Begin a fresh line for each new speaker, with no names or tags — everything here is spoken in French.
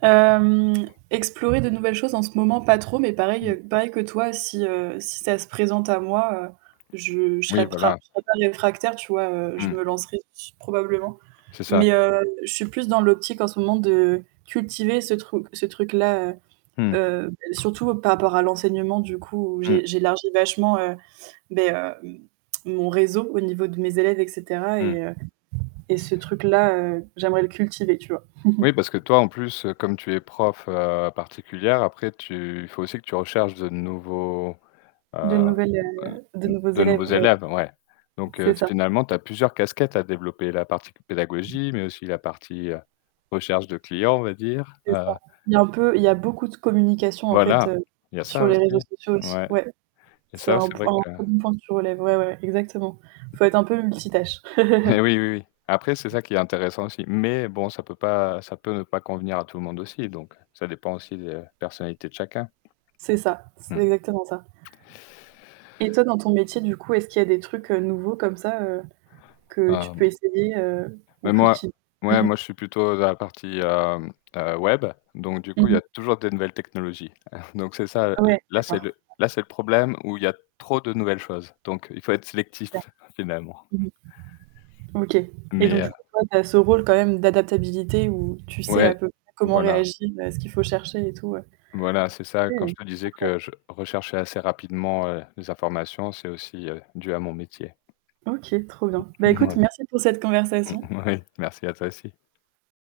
Hem explorer de nouvelles choses en ce moment, pas trop, mais pareil
Mmh.
heu, pareil que toi, si, heu, si ça se présente à moi, heu, je je
Oui,
serais pas
voilà.
je serais pas réfractaire, tu vois, heu, je me
Mmh.
lancerai probablement.
C'est ça.
Mais heu, je suis plus dans l'optique en ce moment de cultiver ce truc ce truc-là.
Mmh.
Heu surtout par rapport à l'enseignement du coup,
Mmh.
j'é j'élargis vachement, heu, mais heu mon réseau au niveau de mes élèves, et cetera,
Mmh.
et heu et ce truc-là, heu, j'aimerais le cultiver, tu vois?
Oui, parce que toi en plus, heu, comme tu es prof heu particulière, après tu il faut aussi que tu recherches de nouveaux,
De
heu
nouvelles heu de nouveaux
de nouveaux
élèves ouais,
élèves ouais. Donc,
c'est
heu,
ça.
finalement, tu as plusieurs casquettes à développer, la partie pédagogie, mais aussi la partie recherche de clients, on va dire,
C'est ça.
heu
Il y a un peu il y a beaucoup de communication en fait,
Voilà.
heu,
Il y a
sur
ça
les
aussi,
réseaux sociaux aussi.
ouais.
Ouais,
Et
c'est
ça,
1
c'est vrai
point
que
1 point que tu relèves, ouais ouais, exactement. Faut être un peu multitâches.
Mais oui, oui, oui. Après, c'est ça qui est intéressant aussi. Mais bon, ça peut pas ça peut ne pas convenir à tout le monde aussi, donc ça dépend aussi de la personnalité de chacun.
C'est ça, c'est
Mmh.
exactement ça. Et toi dans ton métier du coup, est-ce qu'il y a des trucs, heu, nouveaux comme ça, heu, que tu
Ah.
peux essayer, heu, ou
Mais moi
cultiver?
ouais, moi, je suis plutôt dans la partie, heu heu, web, donc du
Mmh
coup, il y a
mh.
toujours des nouvelles technologies. Donc, c'est ça
Ouais
là, c'est
d'accord.
le là, c'est le problème où il y a trop de nouvelles choses. Donc, il faut être
D'a
sélectif finalement.
mmh. OK. Et
Mais
donc du
heu
coup, toi tu as ce rôle quand même d'adaptabilité où tu sais
Ouais.
à peu près comment
Voilà.
réagir et ce qu'il faut chercher et tout, ouais.
Voilà, c'est ça.
OK,
Quand je te disais
incroyable!
que je recherchais assez rapidement, heu, les informations, c'est aussi, heu, dû à mon métier.
OK, trop bien. Bah écoute
Ouais.
merci pour cette conversation.
Moui, merci à toi aussi.